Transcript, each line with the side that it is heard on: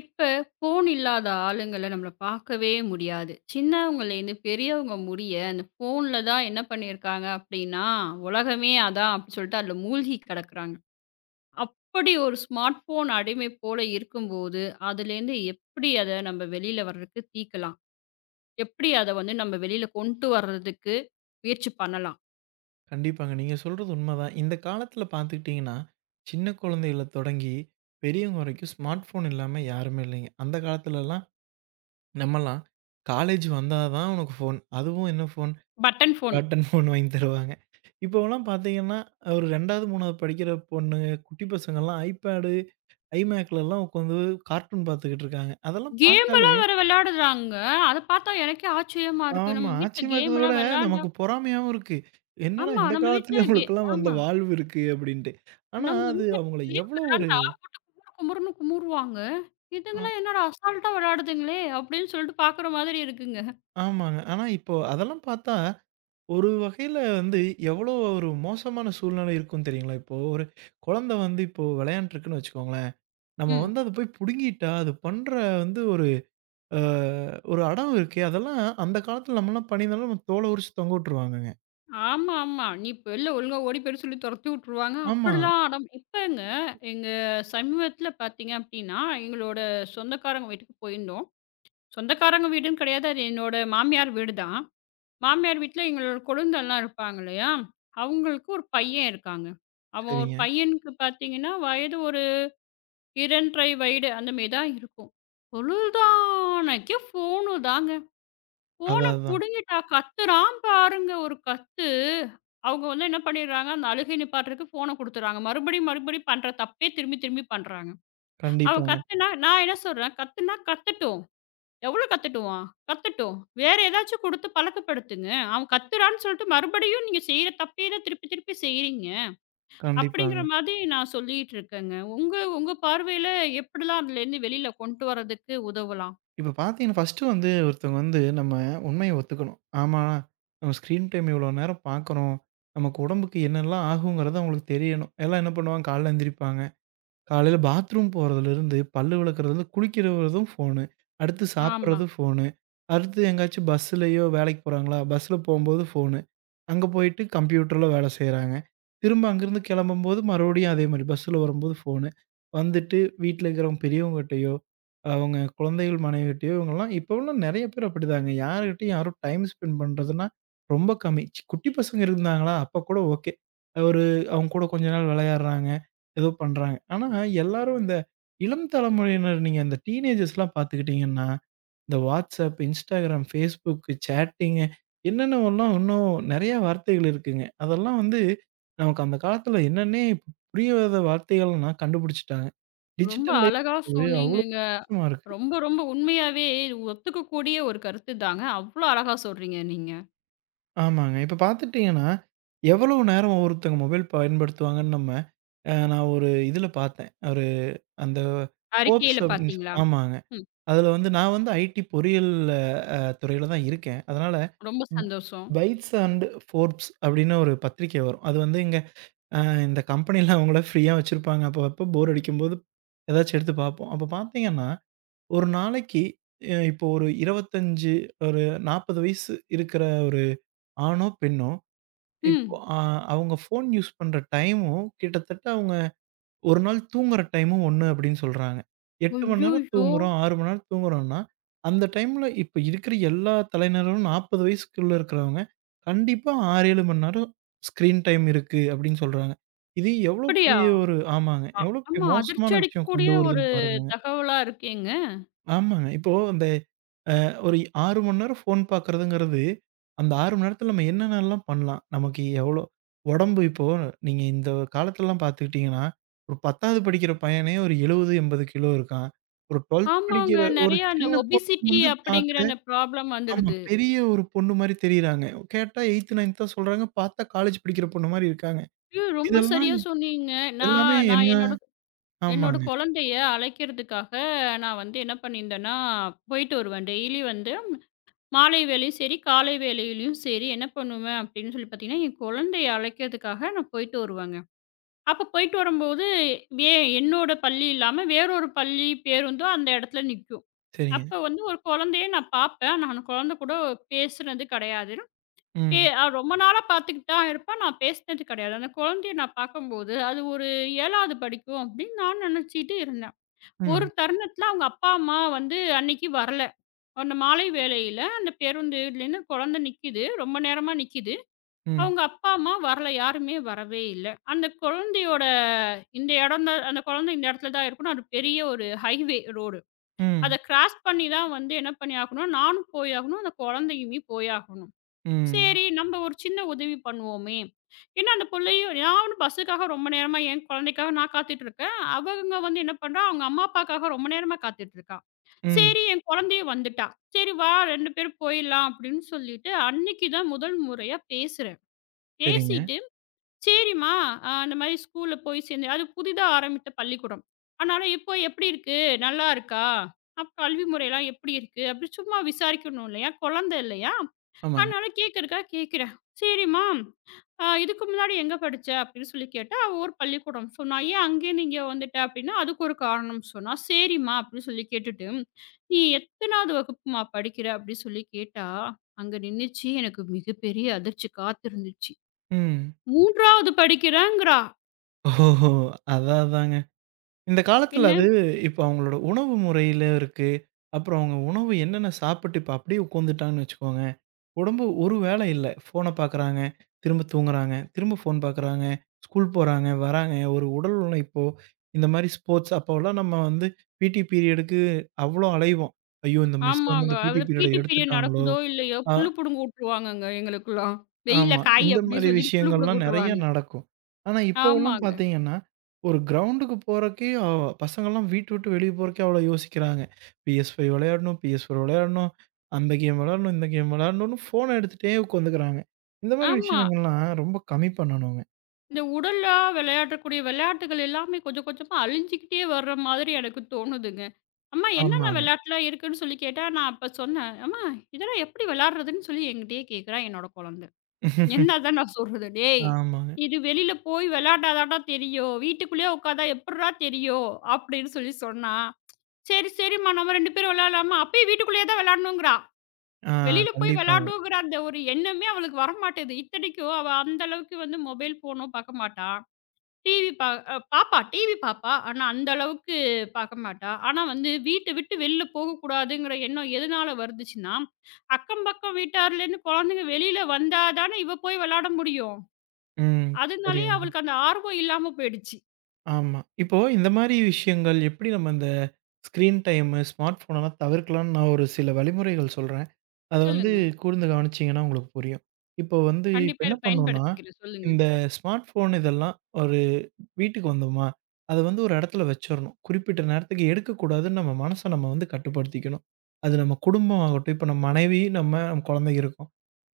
left: இப்ப ஃபோன் இல்லாத ஆளுங்கள நம்மள பார்க்கவே முடியாது. சின்னவங்கலேருந்து பெரியவங்க முடிய, அந்த ஃபோன்ல தான் என்ன பண்ணியிருக்காங்க அப்டின்னா, உலகமே அதான் அப்டி சொல்லிட்டு அதுல மூழ்கி கிடக்குறாங்க. அப்படி ஒரு ஸ்மார்ட் ஃபோன் அடிமை போல இருக்கும்போது, அதுலேருந்து எப்படி அத நம்ம வெளில வர்றதுக்கு தீக்கலாம்? எப்படி அத வந்து நம்ம வெளில கொண்டு வர்றதுக்கு முயற்சி பண்ணலாம்?
right: கண்டிப்பாங்க. நீங்க சொல்றது உண்மதான். இந்த காலத்தில பார்த்துக்கிட்டீங்கன்னா, சின்ன குழந்தைகள தொடங்கி பெரியவங்க வரைக்கும் ஸ்மார்ட் ஃபோன் இல்லாம யாருமே இல்லைங்க. அந்த காலத்துலலாம் நம்மலாம் காலேஜ் வந்தா தான் உனக்கு ஃபோன். அதுவும் என்ன phone?
left: Button phone.
right: Button phone வாங்கி தருவாங்க. இப்போவெல்லாம் பார்த்தீங்கன்னா, ஒரு 2வது, 3வது படிக்கிற பொண்ணுங்க, குட்டி பசங்கலாம் iPad, iMacலலாம் உட்காந்து கார்ட்டூன் பார்த்துக்கிட்டு இருக்காங்க. அதெல்லாம் பார்த்தா
left: கேம்லாம் வேற விளையாடுறாங்க. அத பார்த்தா எனக்கே ஆச்சரியமா இருக்கு.
right: ஆமா.
left: நம்ம வீட்ல
right: ஆச்சரியமா இருக்கிறத விட,
left: கேம்லாம் விளையாண்டா
right: நமக்கு பொறாமையாவும் இருக்கு. என்னடா
left: ஆமா
right: இந்த
left: நம்ம
right: காலத்துலயும்
left: வீட்ல கே
right: அவங்களுக்கெல்லாம் அந்த
left: ஆமா.
right: வாழ்வு இருக்கு அப்டின்ட்டு. ஆனா,
left: நம்ம
right: அது
left: வீட்ல
right: அவங்கள
left: கேம்
right: எவ்வளோ ஒரு
left: விளையாண்டா குமுறு குமுறுன்னு குமுறுவாங்க.
right: ம்
left: இதுங்கலாம் என்னடா அசால்ட்டா விளையாடுதுங்களே! அப்படின்னு சொல்லிட்டு பார்க்குற மாதிரி இருக்குங்க.
right: ஆமாங்க. ஆனா, இப்போ அதெல்லாம் பார்த்தா, ஒரு வகையில வந்து எவ்வளோ ஒரு மோசமான சூழ்நிலை இருக்கும் தெரியுங்களா? இப்போ ஒரு குழந்தை வந்து இப்போ விளையாண்ட்ருக்குன்னு வச்சுக்கோங்களேன். நம்ம
left: ம்.
right: வந்து அத போய் புடுங்கிட்டா, அது பண்ற வந்து ஒரு அ ஒரு அடம் இருக்கே, அதெல்லாம் அந்த காலத்துல நம்மலாம் பண்ணியிருந்தாலும், நம்ம தோல உரிச்சு தொங்க விட்டுருவாங்கங்க.
left: ஆமா, ஆமா. நீ வெளில ஒழுங்கா ஓடி போயிரு சொல்லி தொரத்தி விட்டுருவாங்க.
right: ஆமா.
left: அப்படிலாம் நம் இப்பங்க எங்க சமீபத்தில பார்த்தீங்க அப்படின்னா, எங்களோட சொந்தக்காரங்க வீட்டுக்கு போயிருந்தோம். சொந்தக்காரங்க வீடுன்னு கிடையாது. அது என்னோட மாமியார் வீடு தான். மாமியார் வீட்ல எங்களோட கொழுந்தன்லாம் இருப்பாங்க இல்லையா? அவங்களுக்கு ஒரு பையன் இருக்காங்க. அவன் ஒரு
right: சரிங்க.
left: பையனுக்கு பார்த்தீங்கன்னா, வயது ஒரு 2 1/2 வயது அந்த மாரி தான் இருக்கும். பொழுதானைக்கு ஃபோனு தாங்க. ஃபோன
right: அதான், அதான்.
left: புடுங்கிட்டா கத்துறான் பாருங்க ஒரு கத்து. அவங்க வந்து என்ன பண்ணிடுறாங்க, அந்த அழுகை நிப்பாட்டுறதுக்கு ஃபோன குடுத்துடுறாங்க. மறுபடியும் மறுபடியும் பண்ற தப்பே திரும்பி திரும்பி பண்றாங்க. அவன்
right: கண்டிப்பாங்க,
left: கத்துனா நான் என்ன சொல்றேன், கத்துனா கத்தட்டும். எவ்வளோ கத்தட்டுவான்? கத்தட்டும். வேற ஏதாச்சும் குடுத்து பழக்கப்படுத்துங்க. அவன் கத்துறான்னு சொல்லிட்டு மறுபடியும் நீங்க செய்ற தப்பே தான் திருப்பி திருப்பி செய்றீங்க. அப்படிங்கிற
right: கண்டிப்பாங்க.
left: மாதிரி நான் சொல்லிட்டு இருக்கேங்க. உங்க உங்க பார்வையில எப்படிலாம் அதுலேருந்து வெளியில கொண்டு வரதுக்கு உதவலாம்?
right: இப்ப பார்த்தீங்கன்னா, ஃபர்ஸ்ட்டு வந்து ஒருத்தவங்க வந்து நம்ம உண்மைய ஒத்துக்கணும். ஆமா, நம்ம ஸ்க்ரீன் டைம் இவ்வளோ நேரம் பார்க்குறோம். நமக்கு உடம்புக்கு என்னெல்லாம் ஆகுங்கிறது அவங்களுக்கு தெரியணும். எல்லாம் என்ன பண்ணுவாங்க, காலைல எந்திரிப்பாங்க. காலையில பாத்ரூம் போறதுலேருந்து, பல்லு விளக்குறதுலேருந்து, குளிக்கிற வரைக்கும் ஃபோனு. அடுத்து
left: ஆமா.
right: சாப்பிடுறது ஃபோனு. அடுத்து எங்கேயாச்சும் பஸ்ஸுலயோ வேலைக்கு போறாங்களா, பஸ்ஸில போம்போது ஃபோனு. அங்க போயிட்டு கம்ப்யூட்டர்ல வேலை செய்றாங்க. திரும்ப அங்கேருந்து கிளம்பும்போது மறுபடியும் அதே மாரி பஸ்ஸில வரும்போது ஃபோனு. வந்துட்டு வீட்ல இருக்கிறவங்க பெரியவங்ககிட்டயோ, அவங்க குழந்தைகள் மனைவிகிட்டயோ இவங்கலாம் இப்போலாம் நெறைய பேர் அப்படிதாங்க. யார்கிட்டயும் யாரும் டைம் ஸ்பெண்ட் பண்றதுன்னா ரொம்ப கம்மி. சி குட்டி பசங்க இருந்தாங்களா அப்ப கூட ஓகே. ஒரு அவங்க கூட கொஞ்ச நாள் விளையாடுறாங்க. ஏதோ பண்றாங்க. ஆனா எல்லாரும் இந்த இளம் தலைமுறையினர் நீங்க அந்த டீனேஜர்ஸ்லாம் பார்த்துக்கிட்டீங்கன்னா, இந்த WhatsApp, Instagram, Facebook, சேட்டிங்கு என்னென்னவெல்லாம் இன்னும் நெறைய வார்த்தைகள் இருக்குங்க. அதெல்லாம் வந்து நமக்கு அந்த காலத்துல என்னன்னே புரியாத வார்த்தைகள்லாம் கண்டுபிடிச்சுட்டாங்க.
left: ரொம்ப
right: டிஜிட்டல் லைஃப்
left: அழகா
right: வந்து அவ்ளோ
left: சொன்னீங்கங்க.
right: மோசமா இருக்கு.
left: ரொம்ப, ரொம்ப உண்மையாவே இது ஒத்துக்கக்கூடிய ஒரு கருத்து தாங்க. அவ்ளோ அழகா சொல்றீங்க நீங்க.
right: ஆமாங்க. இப்ப பார்த்துட்டீங்கன்னா, எவ்வளவு நேரம் ஒவ்வொருத்தங்க மொபைல் பயன்படுத்துவாங்கன்னு நம்ம நான் ஒரு இதுல பார்த்தேன். ஒரு அந்த Forbes
left: அறிக்கையில
right: அப்டின்னு சொ
left: பார்த்தீங்களா?
right: ஆமாங்க.
left: ம்.
right: அதுல வந்து நான் வந்து ஐடி பொறியியல் துறையில தான் இருக்கேன். அதனால
left: ரொம்ப
right: ம்
left: சந்தோஷம்.
right: பைட்ஸ் அண்ட் ஃபோர்ப்ஸ் அப்படின்னு ஒரு பத்திரிக்கை வரும். அது வந்து இங்க அ இந்த கம்பெனில அவங்கள ஃப்ரீயா வச்சிருப்பாங்க. அப்போ அப்போ போர் அடிக்கும்போது ஏதாச்சும் எடுத்து பார்ப்போம். அப்போ பார்த்தீங்கன்னா, ஒரு நாளைக்கு இப்போ ஒரு 25 ஒரு 40 வயசு இருக்கிற ஒரு ஆணோ, பெண்ணோ இப்போ
left: ம்.
right: அவங்க ஃபோன் யூஸ் பண்ற டைமும் கிட்டத்தட்ட அவங்க ஒரு நாள் தூங்குற டைமும் ஒண்ணு அப்படின்னு சொல்றாங்க. 8 மணி நேரம்
left: ஐய்யய்யோ!
right: தூங்குறோம், 6 மணி நேரம் தூங்குறோம்னா, அந்த டைம்ல இப்ப இருக்கிற எல்லா தலைநரும் 40 வயசுக்குள்ள இருக்கிறவங்க, கண்டிப்பா 6, 7 மணி நேரம் ஸ்க்ரீன் டைம் இருக்கு அப்படின்னு சொல்றாங்க. இது எவ்வளோ
left: அப்படியா?
right: பெரிய ஒரு ஆமாங்க.
left: அ
right: எவ்வளோ பெரிய
left: ஆமா.
right: மோசமான
left: அதிர்ச்சி
right: விஷயம்
left: அடிக்கக்கூடிய
right: கொண்டு
left: ஒரு
right: வருதுன்னு பாருங்கங்க.
left: தகவலா இருக்கேங்க.
right: ஆமாங்க. இப்போ அந்த ஒரு 6 மணி நேரம் ஃபோன் பார்க்குறதுங்கிறது, அந்த 6 மணி நேரத்தில நம்ம என்னென்னலாம் பண்ணலாம்? நமக்கு எவ்வளோ உடம்பு இப்போ நீங்க இந்த காலத்துலலாம் பார்த்துக்கிட்டீங்கன்னா, ஒரு 10வது படிக்கிற பையனே ஒரு 70, 80 கிலோ இருக்கான். ஒரு 12த்
left: ஆமாங்க.
right: படிக்கிற ஒரு
left: நெறையா அந்த
right: சின்ன பொண்ணு
left: ஒபிசிட்டி
right: வந்து
left: அப்படிங்கிற
right: பார்க்க
left: அந்த ப்ராப்ளம்
right: ஆமா.
left: வந்துடுது.
right: பெரிய ஒரு பொண்ணு மாரி தெரியிறாங்க. கேட்டா 8த், 9த் தான் சொல்றாங்க. பார்த்தா காலேஜ் படிக்கிற பொண்ணு மாரி இருக்காங்க.
left: ம். ரொம்ப
right: இதெல்லாம்
left: சரியா சொன்னீங்க.
right: எல்லாமே
left: நான்
right: என்ன
left: நான் என்னோட என்னோட
right: ஆமாங்க.
left: குழந்தைய அழைக்கிறதுக்காக நான் வந்து என்ன பண்ணியிருந்தேன்னா, போயிட்டு வருவேன். டெய்லி வந்து மாலை வேளையும் சரி, காலை வேளையிலயும் சரி என்ன பண்ணுவேன் அப்படின்னு சொல்லி பார்த்தீங்கன்னா, என் குழந்தைய அழைக்கிறதுக்காக நான் போயிட்டு வருவேங்க. அப்ப போயிட்டு வரும்போது, ஏன் என்னோட பள்ளி இல்லாம வேறொரு பள்ளி பேருந்தும் அந்த இடத்துல நிக்கும்.
right: சரிங்க.
left: அப்ப வந்து ஒரு குழந்தைய நான் பார்ப்பேன். நான் அந்த குழந்தை கூட பேசுனது கிடையாது. பே
right: ம்,
left: அ ரொம்ப நாளா பார்த்துக்கிட்டு தான் இருப்பேன். நான் பேசினது கிடையாது. அந்த குழந்தைய நான் பார்க்கும்போது, அது ஒரு 7வது படிக்கும் அப்படின்னு நான் நினைச்சிட்டு இருந்தேன். ஒரு
right: ம்,
left: தருணத்துல அவங்க அப்பா, அம்மா வந்து அன்னைக்கு வரல. அந்த மாலை வேளையில அந்த பேருந்துலருந்து குழந்தை நிக்குது. ரொம்ப நேரமா நிக்குது.
right: ம்,
left: அவங்க அப்பா, அம்மா வரல. யாருமே வரவே இல்ல. அந்த குழந்தையோட இந்த இடம் தான் அந்த குழந்தை இந்த இடத்துல தான் இருக்கணும். அது பெரிய ஒரு ஹைவே ரோடு. அத
right: ம்,
left: கிராஸ் பண்ணி தான் வந்து என்ன பண்ணியாகணும், நானும் போயாகணும். அந்த குழந்தையுமே போயாகணும்.
right: ம்,
left: சரி, நம்ம ஒரு சின்ன உதவி பண்ணுவோமே! ஏன்னா அந்த புள்ளையும் நானும் பஸ்ஸுக்காக ரொம்ப நேரமா என் குழந்தைக்காக நான் காத்துட்டு இருக்கேன். அவங்க வந்து என்ன பண்றா, அவங்க அம்மா அப்பாக்காக ரொம்ப நேரமா காத்துட்டு இருக்கா.
right: ம்,
left: சரி என் குழந்தையும் வந்துட்டா. சரி வா 2 பேரும் போயிடலாம் அப்படின்னு சொல்லிட்டு, அன்னைக்கு தான் முதல் முறையா பேசுறேன்.
right: சரிங்க.
left: பேசிட்டு, சரிம்மா இந்த மாரி ஸ்கூல்ல போய் சேர்ந்தேன். அது புதிதா ஆரம்பித்த பள்ளிக்கூடம். அதனால இப்போ எப்படி இருக்கு? நல்லா இருக்கா? அப்ப கல்வி முறையெல்லாம் எப்படி இருக்கு? அப்படி சும்மா விசாரிக்கணும் இல்லையா? குழந்தை இல்லையா?
right: ஆமாங்க.
left: அதனால கேட்கறதுக்காக கேட்குறேன். "சரிம்மா, இதுக்கு முன்னாடி எங்க படிச்ச?" அப்படின்னு சொல்லி கேட்டா, அவ ஒரு பள்ளிக்கூடம் சொன்னா. "ஏன் அங்கேயே நீ இங்க வந்துட்ட?" அப்படின்னா, அதுக்கு ஒரு காரணம் சொன்னா. "சரிம்மா" அப்படின்னு சொல்லி கேட்டுட்டு, "நீ எத்தனாவது வகுப்புமா படிக்கிற?" அப்படின்னு சொல்லி கேட்டா, அங்க நின்னுச்சு எனக்கு மிகப்பெரிய அதிர்ச்சி காத்திருந்துச்சு.
right: ம்.
left: 3வது படிக்கிறேங்கிறா.
right: ஓஹோஹோ! அதான் அதாங்க. இந்த காலத்துல
left: என்ன
right: அது இப்ப அவங்களோட உணவு முறையில இருக்கு. அப்புறம் அவங்க உணவு என்னென்ன சாப்பிட்டு இப்ப அப்படியே உட்காந்துட்டாங்கன்னு வச்சுக்கோங்க. உடம்பு ஒரு வேலை இல்ல. ஃபோன பார்க்குறாங்க, திரும்ப தூங்குறாங்க, திரும்ப ஃபோன் பார்க்குறாங்க, ஸ்கூல் போறாங்க, வராங்க. ஒரு உடல் உழைப்போ இந்த மாரி ஸ்போர்ட்ஸ் அப்போலாம் நம்ம வந்து பிடி பீரியடுக்கு அவ்வளோ அலைவோம். ஐயோ! இந்த மிஸ் வந்து
left: ஆமாங்க.
right: அந்த பிடி
left: அதுல
right: பீரியட
left: பீட்டி பீரியட்
right: எடுத்துட்டாங்களோ!
left: நடக்குதோ இல்லையோ,
right: அ
left: புல்லு புடுங்க உட்டுருவாங்கங்க எங்களுக்கெல்லாம். "வெயில்ல
right: ஆமா.
left: காய்"
right: இந்த
left: அப்படின்னு
right: மாரி
left: சொல்லிட்டு புல்லு புடுங்க
right: விஷயங்கள்லாம் நெறைய
left: உட்டுருவாங்க.
right: நடக்கும். ஆனா, இப்போவெல்லாம்
left: ஆமாங்க.
right: பார்த்தீங்கன்னா, ஒரு கிரவுண்டுக்கு போறக்கே பசங்கள்லாம் வீட்ட விட்டு வெளிய போறக்கே அவ்ளோ யோசிக்கிறாங்க. PS5 விளையாடணும், PS4 விளையாடணும், அந்த கேம் விளையாடணும், இந்த கேம் விளையாடணும்னு ஃபோன எடுத்துட்டே உட்காந்துக்கிறாங்க. இந்த மாரி
left: ஆமா.
right: விஷயங்கள்லாம் ரொம்ப கம்மி பண்ணணுங்க.
left: இந்த உடலா விளையாடக்கூடிய விளையாட்டுகள் எல்லாமே கொஞ்சம் கொஞ்சமா அழிஞ்சுக்கிட்டே வர்ற மாதிரி எனக்கு தோணுதுங்க. அம்மா என்னென்ன
right: ஆமாங்க.
left: விளையாட்டுலாம் இருக்குன்னு சொல்லி கேட்டா, நான் அப்ப சொன்னேன். "அம்மா இதெல்லாம் எப்படி விளையாடுறதுன்னு?" சொல்லி என்கிட்டயே கேட்கிறா என்னோட குழந்த. என்ன தான் நான் சொல்றது? "டேய்
right: ஆமாங்க.
left: இது வெளியில போய் விளையாண்டா தான்டா தெரியும். வீட்டுக்குள்ளேயே உட்காந்தா எப்புட்றா தெரியும்?" அப்படின்னு சொல்லி சொன்னா. "சரி, சரிம்மா நம்ம 2 பேரும் விளையாடலாமா?" அப்பயும் வீட்டுக்குள்ளேயே தான் விளையாடணுங்கிறா.
right: ஆ
left: வெளியில போய்
right: கண்டிப்பாங்க.
left: விளையாடணுங்கிற அந்த ஒரு எண்ணமே அவளுக்கு வரமாட்டேங்குது. இத்தனைக்கும் அவ அந்த அளவுக்கு வந்து மொபைல் ஃபோனும் பார்க்க மாட்டா. டிவி பா அ பாப்பா. டிவி பாப்பா. ஆனா அந்த அளவுக்கு பாக்க மாட்டா. ஆனா வந்து வீட்ட விட்டு வெளில போகக்கூடாதுங்கிற எண்ணம் எதனால வருதுச்சுன்னா, அக்கம் பக்கம் வீட்டார்லேருந்து குழந்தைங்க வெளில வந்தா தானே இவ போய் வெளாட முடியும்.
right: ம். சரியா
left: அதனாலேயே
right: சொன்னீங்க.
left: அவளுக்கு அந்த ஆர்வம் இல்லாம போயிடுச்சு.
right: ஆமா. இப்போ இந்த மாரி விஷயங்கள் எப்படி நம்ம இந்த ஸ்க்ரீன் டைமு, ஸ்மார்ட் ஃபோனெல்லாம் தவிர்க்கலாம்ன்னு நான் ஒரு சில வழிமுறைகள் சொல்றேன். அத வந்து
left: சொல்லுங்க.
right: கூர்ந்து கவனிச்சீங்கன்னா உங்களுக்கு புரியும். இப்போ வந்து இப்ப
left: கண்டிப்பா
right: என்ன
left: இத
right: பண்ணோம்னா,
left: பயன்படுத்திக்கிறேன். சொல்லுங்க.
right: இந்த ஸ்மார்ட் ஃபோன் இதெல்லாம் ஒரு வீட்டுக்கு வந்தோமா, அத வந்து ஒரு இடத்துல வச்சிரணும். குறிப்பிட்ட நேரத்துக்கு எடுக்கக்கூடாதுன்னு நம்ம மனச நம்ம வந்து கட்டுப்படுத்திக்கணும். அது நம்ம குடும்பம் ஆகட்டும், இப்ப நம்ம மனைவி, நம்ம, நம்ம குழந்தைங்க இருக்கோம்.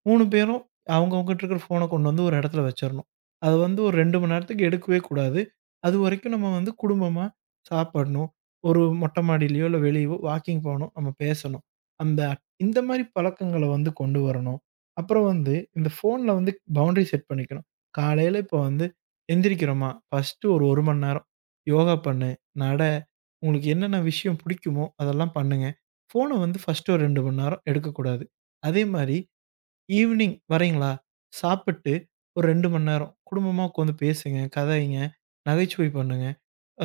right: 3 பேரும் அவங்கவங்ககிட்ட இருக்கிற ஃபோன கொண்டு வந்து ஒரு இடத்துல வச்சிரணும். அது வந்து ஒரு 2 மணி நேரத்துக்கு எடுக்கவே கூடாது. அதுவரைக்கும் நம்ம வந்து குடும்பமா சாப்பிடணும். ஒரு மொட்டை மாடியிலயோ, இல்ல வெளியவோ வாக்கிங் போணும். நம்ம பேசணும். அந்த இந்த மாரி பழக்கங்கள வந்து கொண்டு வரணும். அப்புறம் வந்து இந்த ஃபோன்ல வந்து பவுண்டரி செட் பண்ணிக்கணும். காலையில இப்போ வந்து எந்திரிக்கிறோமா, ஃபர்ஸ்ட்டு ஒரு 1 மணி நேரம் யோகா பண்ணு, நட, உங்களுக்கு என்னென்ன விஷயம் பிடிக்குமோ அதெல்லாம் பண்ணுங்க. ஃபோன வந்து ஃபர்ஸ்ட்டு ஒரு 2 மணி நேரம் எடுக்கக்கூடாது. அதே மாரி ஈவ்னிங் வரீங்களா? சாப்பிட்டு ஒரு 2 மணி நேரம் குடும்பமா உட்காந்து பேசுங்க, கதைங்க, நகைச்சுவை பண்ணுங்க.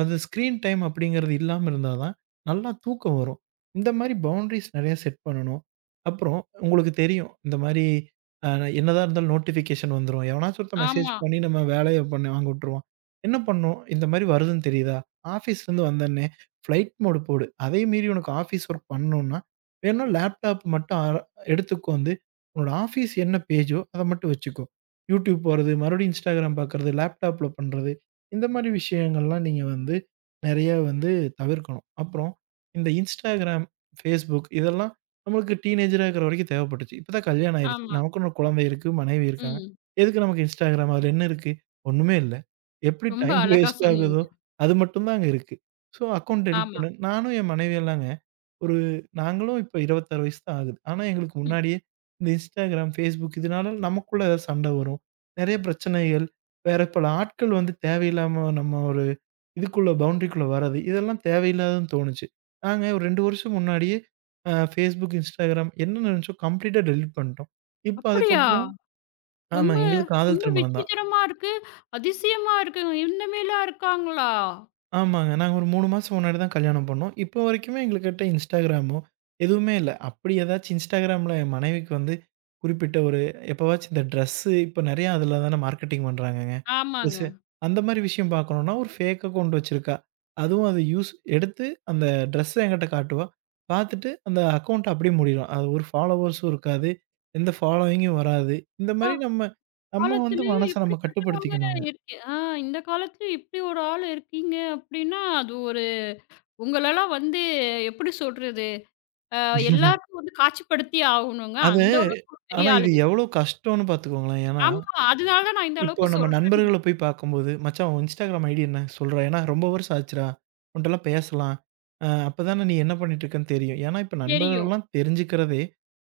right: அது ஸ்க்ரீன் டைம் அப்படிங்கிறது இல்லாம இருந்தா தான், நல்லா தூக்கம் வரும். இந்த மாரி பவுண்டரீஸ் நெறைய செட் பண்ணணும். அப்புறம் உங்களுக்கு தெரியும். இந்த மாரி அ என்னதான் இருந்தாலும் நோட்டிஃபிகேஷன் வந்துரும். எவனாச்சும் ஒருத்தன் மெசேஜ்
left: ஆமா,
right: பண்ணி நம்ம வேலைய பண்ண வாங்க விட்டுருவான். என்ன பண்ணும்? இந்த மாரி வருதுன்னு தெரியுதா? ஆஃபீஸ்லேருந்து வந்தோனே ஃப்ளைட் மோடு போடு. அதையும் மீறி உனக்கு ஆஃபீஸ் ஒர்க் பண்ணணும்னா, வேணும்னா லேப்டாப் மட்டும் எடுத்துக்கோந்து, உன்னோட ஆஃபீஸ் என்ன பேஜோ அத மட்டும் வச்சுக்கோ. யூடியூப் போறது, மறுபடியும் இன்ஸ்டாகிராம் பார்க்கறது, லேப்டாப்ல பண்றது. இந்த மாரி விஷயங்கள்லாம் நீங்க வந்து நெறைய வந்து தவிர்க்கணும். அப்புறம் இந்த Instagram, Facebook இதெல்லாம் நம்மளுக்கு டீனேஜரா இருக்கிற வரைக்கும் தேவைப்பட்டுச்சு. இப்ப தான் கல்யாணம் ஆயிருச்சு.
left: ஆமா.
right: நமக்குன்னு ஒரு குழந்தை இருக்கு, மனைவி இருக்காங்க.
left: ம்.
right: எதுக்கு நமக்கு Instagram அதுல என்ன இருக்கு? ஒண்ணுமே இல்ல. எப்படி
left: ரொம்ப
right: டைம்
left: அழகா
right: வேஸ்ட்
left: சொன்னீங்க.
right: ஆகுதோ, அது மட்டும் தான் அங்க இருக்கு. ஸோ அக்கவுண்ட் டெலிட்
left: ஆமா.
right: பண்ணு நானும் என் மனைவியும்லாங்க ஒரு நாங்களும் இப்ப 26 வயசு தான் ஆகுது. ஆனா, எங்களுக்கு
left: ம்.
right: முன்னாடியே இந்த Instagram, Facebook இதனால நமக்குள்ள ஏதாவது சண்டை வரும். நெறைய பிரச்சனைகள், வேற பல ஆட்கள் வந்து தேவையில்லாம நம்ம ஒரு இதுக்குள்ள பவுண்டரிக்குள்ள வர்றது, இதெல்லாம் தேவையில்லாததுன்னு தோணுச்சு. நாங்க ஒரு 2 வருஷம் முன்னாடியே Facebook, Instagram என்ன நடந்துச்சோ கம்ப்ளீட்டா டெலீட் பண்ணிட்டோம். இப்ப
left: அப்படியா?
right: அதுக்கப்புறம் ஆமா
left: ரொம்ப
right: எங்களுக்கு காதல்
left: ரொம்ப
right: திருமணம் தான்.
left: விசித்திரமா இருக்கு. அதிசயமா இருக்குங்க. இந்த மேலாம் இருக்காங்களா?
right: ஆமாங்க. நாங்க ஒரு 3 மாசம் முன்னாடி தான் கல்யாணம் பண்ணோம். இப்போ வரைக்குமே எங்கள்கிட்ட Instagramமோ, எதுவுமே இல்ல. அப்படி ஏதாச்சும் Instagramல என் மனைவிக்கு வந்து குறிப்பிட்ட ஒரு எப்பவாச்சும் இந்த ட்ரெஸ்ஸு இப்ப நெறைய அதில தானே மார்க்கெட்டிங் பண்றாங்கங்க. ட்ரெஸ்ஸு
left: ஆமாங்க.
right: அந்த மாரி விஷயம் பார்க்கணும்னா, ஒரு ஃபேக் அக்கவுண்ட் வச்சிருக்கா. அதுவும் அது யூஸ் எடுத்து அந்த ட்ரெஸ்ஸ என்கிட்ட காட்டுவா. பார்த்துட்டு அந்த அக்கவுண்ட் அப்படியே மூடிருவா. அது ஒரு ஃபாலோவர்ஸும் இருக்காது. எந்த ஃபாலோயிங்கும் வராது. இந்த
left: அ.
right: மாரி நம்ம நம்ம வந்து
left: காலத்திலயும்
right: மனச நம்ம
left: இப்படிப்பட்டவங்க
right: கட்டுப்படுத்திக்கணுங்க.
left: இருக்கு. இந்த காலத்துலயும் இப்படி ஒரு ஆள் இருக்கீங்க அப்படின்னா, அது ஒரு உங்களலாம் வந்து எப்படி சொல்றது? அ எல்லாருக்கும் வந்து காட்சிப்படுத்தியே ஆகணுங்க.
right: அது
left: அந்த அளவுக்கு ஒரு பெரிய
right: ஆனா இது
left: ஆளுங்க.
right: எவ்வளோ கஷ்டம்னு பார்த்துக்கோங்களேன். ஏன்னா,
left: ஆமா. அதனால தான் நான் இந்த
right: இப்போ
left: அளவுக்கு
right: நம்ம
left: சொல்றேனே.
right: நண்பர்கள போய் பார்க்கும்போது, "மச்சான் உன் இன்ஸ்டாகிராம் ஐடி என்ன? சொல்றா. ஏன்னா ரொம்ப வருஷம் ஆச்சுடா. உன்ட்டலாம் பேசலாம். அப்பதானே நீ என்ன பண்ணிட்டுருக்கன்னு தெரியும்." ஏன்னா இப்ப
left: தெரியும்.
right: நண்பர்கள்லாம் தெரிஞ்சுக்கிறதே,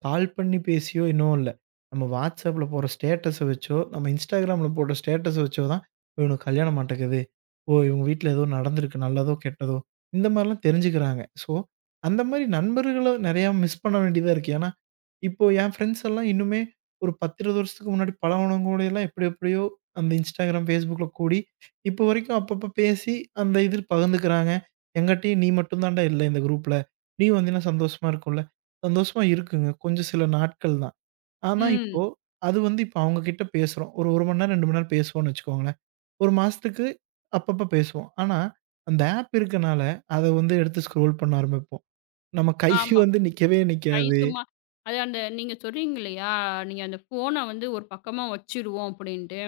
right: கால் பண்ணி பேசியோ என்னவோ இல்ல. நம்ம WhatsAppல போடுற ஸ்டேட்டஸ வச்சோ, நம்ம இன்ஸ்டாகிராம்ல போடுற ஸ்டேட்டஸ வச்சோ தான், "இவனுக்கு கல்யாணம் மாட்டேங்குது. ஓ! இவங்க வீட்ல ஏதோ நடந்திருக்கு. நல்லதோ, கெட்டதோ." இந்த மாரிலாம் தெரிஞ்சுக்கிறாங்க. ஸோ, அந்த மாரி நண்பர்கள நெறையா மிஸ் பண்ண வேண்டியதா இருக்கு. ஏன்னா, இப்போ என் ஃப்ரெண்ட்ஸ் எல்லாம் இன்னுமே ஒரு 10, 20 வருஷத்துக்கு முன்னாடி பழகுனவங்களோடையெல்லாம் எப்படி எப்படியோ அந்த Instagram, Facebookல கூடி, இப்போ வரைக்கும் அப்பப்போ பேசி அந்த இது பகிர்ந்துக்கிறாங்க. என்கிட்டயும் "நீ மட்டும் தான்டா இல்ல இந்த குரூப்ல. நீ வந்தீன்னா சந்தோஷமா இருக்கும்ல." சந்தோஷமா இருக்குங்க. கொஞ்சம் சில நாட்கள் தான். ஆனா
left: ம்.
right: இப்போ அது வந்து இப்போ அவங்க கிட்ட பேசுறோம். ஒரு 1 மணி நேரம், 2 மணி நேரம் பேசுவோம்னு வச்சுக்கோங்களேன். 1 மாசத்துக்கு அப்பப்போ பேசுவோம். ஆனா அந்த ஆப் இருக்கனால அத வந்து எடுத்து ஸ்க்ரோல் பண்ண ஆரம்பிப்போம். நம்ம கை
left: ஆமா.
right: வந்து நிக்கவே
left: கை
right: நிக்காது.
left: சும்மா அது அந்த நீங்க சொல்றீங்க இல்லையா? நீங்க அந்த ஃபோன வந்து ஒரு பக்கமா வச்சுருவோம் அப்படின்ட்டு.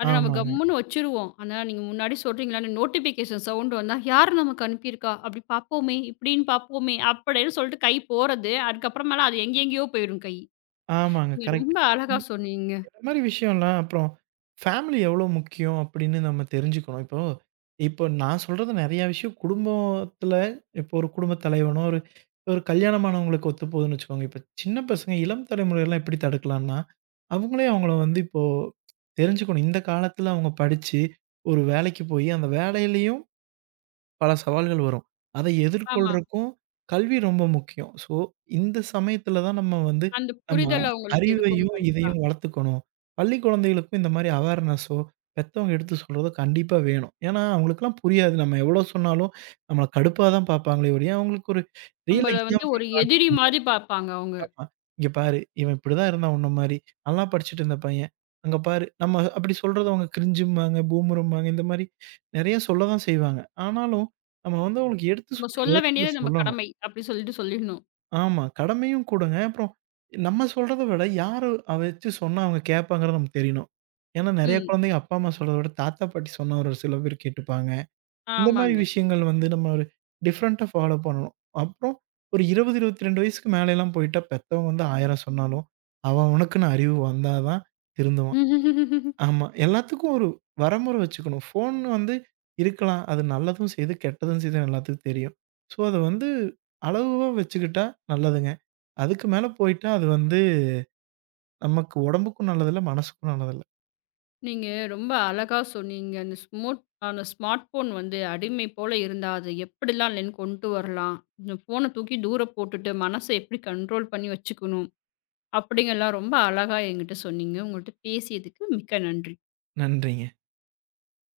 left: அத நம்ம
right: ஆமாங்க,
left: கம்முன்னு வச்சுருவோம். ஆனா, நீங்க முன்னாடி சொல்றீங்கல்ல, அந்த நோட்டிஃபிகேஷன் சவுண்ட் வந்தா, "யார் நமக்கு அனுப்பியிருக்கா? அப்படி பார்ப்போமே, இப்படின்னு பார்ப்போமே" அப்படின்னு சொல்லிட்டு கை போறது. அதுக்கப்புறமேல அது எங்கெங்கேயோ போயிடும் கை.
right: ஆமாங்க.
left: நீங்க
right: கரெக்ட்.
left: ரொம்ப அழகா சொன்னீங்க.
right: இந்த மாரி விஷயம்லாம் அப்புறம் ஃபேமிலி எவ்வளோ முக்கியம் அப்படின்னு நம்ம தெரிஞ்சுக்கணும். இப்போ இப்போ நான் சொல்றது நெறைய விஷயம் குடும்பத்தில இப்போ ஒரு குடும்ப தலைவனோ, ஒரு ஒரு கல்யாணமானவங்களுக்கு ஒத்து போகுதுன்னு வச்சுக்கோங்க. இப்ப சின்ன பசங்க இளம் தலைமுறையெல்லாம் எப்படி தடுக்கலாம்னா, அவங்களே அவங்கள வந்து இப்போ தெரிஞ்சுக்கணும். இந்த காலத்தில அவங்க படிச்சு ஒரு வேலைக்கு போய் அந்த வேலையிலயும் பல சவால்கள் வரும். அத
left: ஆமா.
right: எதிர்கொள்றக்கும் கல்வி ரொம்ப முக்கியம். ஸோ, இந்த சமயத்தில தான் நம்ம வந்து
left: அந்த
right: நம்ம
left: புரிதல் அவங்களுக்கு இருக்குங்க
right: அறிவையும்,
left: கண்டிப்பா.
right: இதையும் வளர்த்துக்கணும். பள்ளி குழந்தைகளுக்கும் இந்த மாரி அவேர்னஸோ, பெத்தவங்க எடுத்து சொல்றதோ கண்டிப்பா வேணும். ஏன்னா, அவங்களுக்கெல்லாம் புரியாது. நம்ம எவ்வளோ சொன்னாலும் நம்மள கடுப்பா தான் பார்ப்பாங்களே ஒழிய, அவங்களுக்கு ஒரு ரியல்
left: நம்மள வந்து
right: எக்ஸாம்பிள்
left: ஒரு எதிரி
right: காட்டணும்.
left: மாரி பார்ப்பாங்க அவங்க.
right: ஆமா. "இங்க பாரு, இவன் இப்படிதான் இருந்தான் உன்ன மாரி. நல்லா படிச்சுட்டு இருந்த பையன். அங்க பாரு" நம்ம அப்படி சொல்றத அவங்க கிரிஞ்சும்பாங்க, பூமரும்பாங்க. இந்த மாரி நெறைய சொல்லதான் செய்வாங்க. ஆனாலும், நம்ம வந்து ம். அவங்களுக்கு எடுத்து
left: நம்ம
right: சொல்ற
left: சொல்ல
right: விதத்துல
left: வேண்டியது நம்ம
right: சொல்லணும்.
left: கடமை, அப்படி சொல்லிட்டு சொல்லிடணும்.
right: ஆமா. கடமையும் கூடங்க. அப்புறம் நம்ம சொல்றத விட யாரு வச்சு சொன்னா அவங்க கேட்பாங்கறது நமக்கு தெரியணும். ஏன்னா நெறைய
left: ம்.
right: குழந்தைங்க அப்பா, அம்மா சொல்றத விட தாத்தா, பாட்டி சொன்னா ஒரு சில பேர் கேட்டுப்பாங்க. இந்த மாரி
left: ஆமாங்க.
right: விஷயங்கள் வந்து நம்ம ஒரு டிஃப்ரெண்ட்டா ஃபாலோ பண்ணணும். அப்புறம் ஒரு 20, 22 வயசுக்கு மேலலாம் போயிட்டா பெத்தவங்க வந்து 1000 சொன்னாலும், அவன் அவனுக்குன்னு அறிவு வந்தா தான் திருந்துவான். ஆமா. எல்லாத்துக்கும் ஒரு வரமுறை வச்சுக்கணும். ஃபோன் வந்து இருக்கலாம். அது நல்லதும் செய்யுது, கெட்டதும் செய்யுதுன்னு எல்லாத்துக்கும் தெரியும். ஸோ அத வந்து அளவா வச்சுக்கிட்டா நல்லதுங்க. அதுக்கு மேல போயிட்டா அது வந்து நமக்கு உடம்புக்கும் நல்லதில்ல, மனசுக்கும் நல்லதில்ல.
left: நீங்க ரொம்ப அழகா சொன்னீங்க. அந்த ஸ்மோட் அந்த ஸ்மார்ட் ஃபோன் வந்து அடிமை போல இருந்தா, அது எப்படிலாம் அதுலேருந்து கொண்டு வரலாம்? இந்த ஃபோன தூக்கி தூர போட்டுட்டு, மனச எப்படி கண்ட்ரோல் பண்ணி வச்சுக்கணும்? அப்படிங்கலாம் ரொம்ப அழகா என்கிட்ட சொன்னீங்க. உங்கள்ட்ட பேசியதுக்கு மிக்க நன்றி.
right: நன்றிங்க.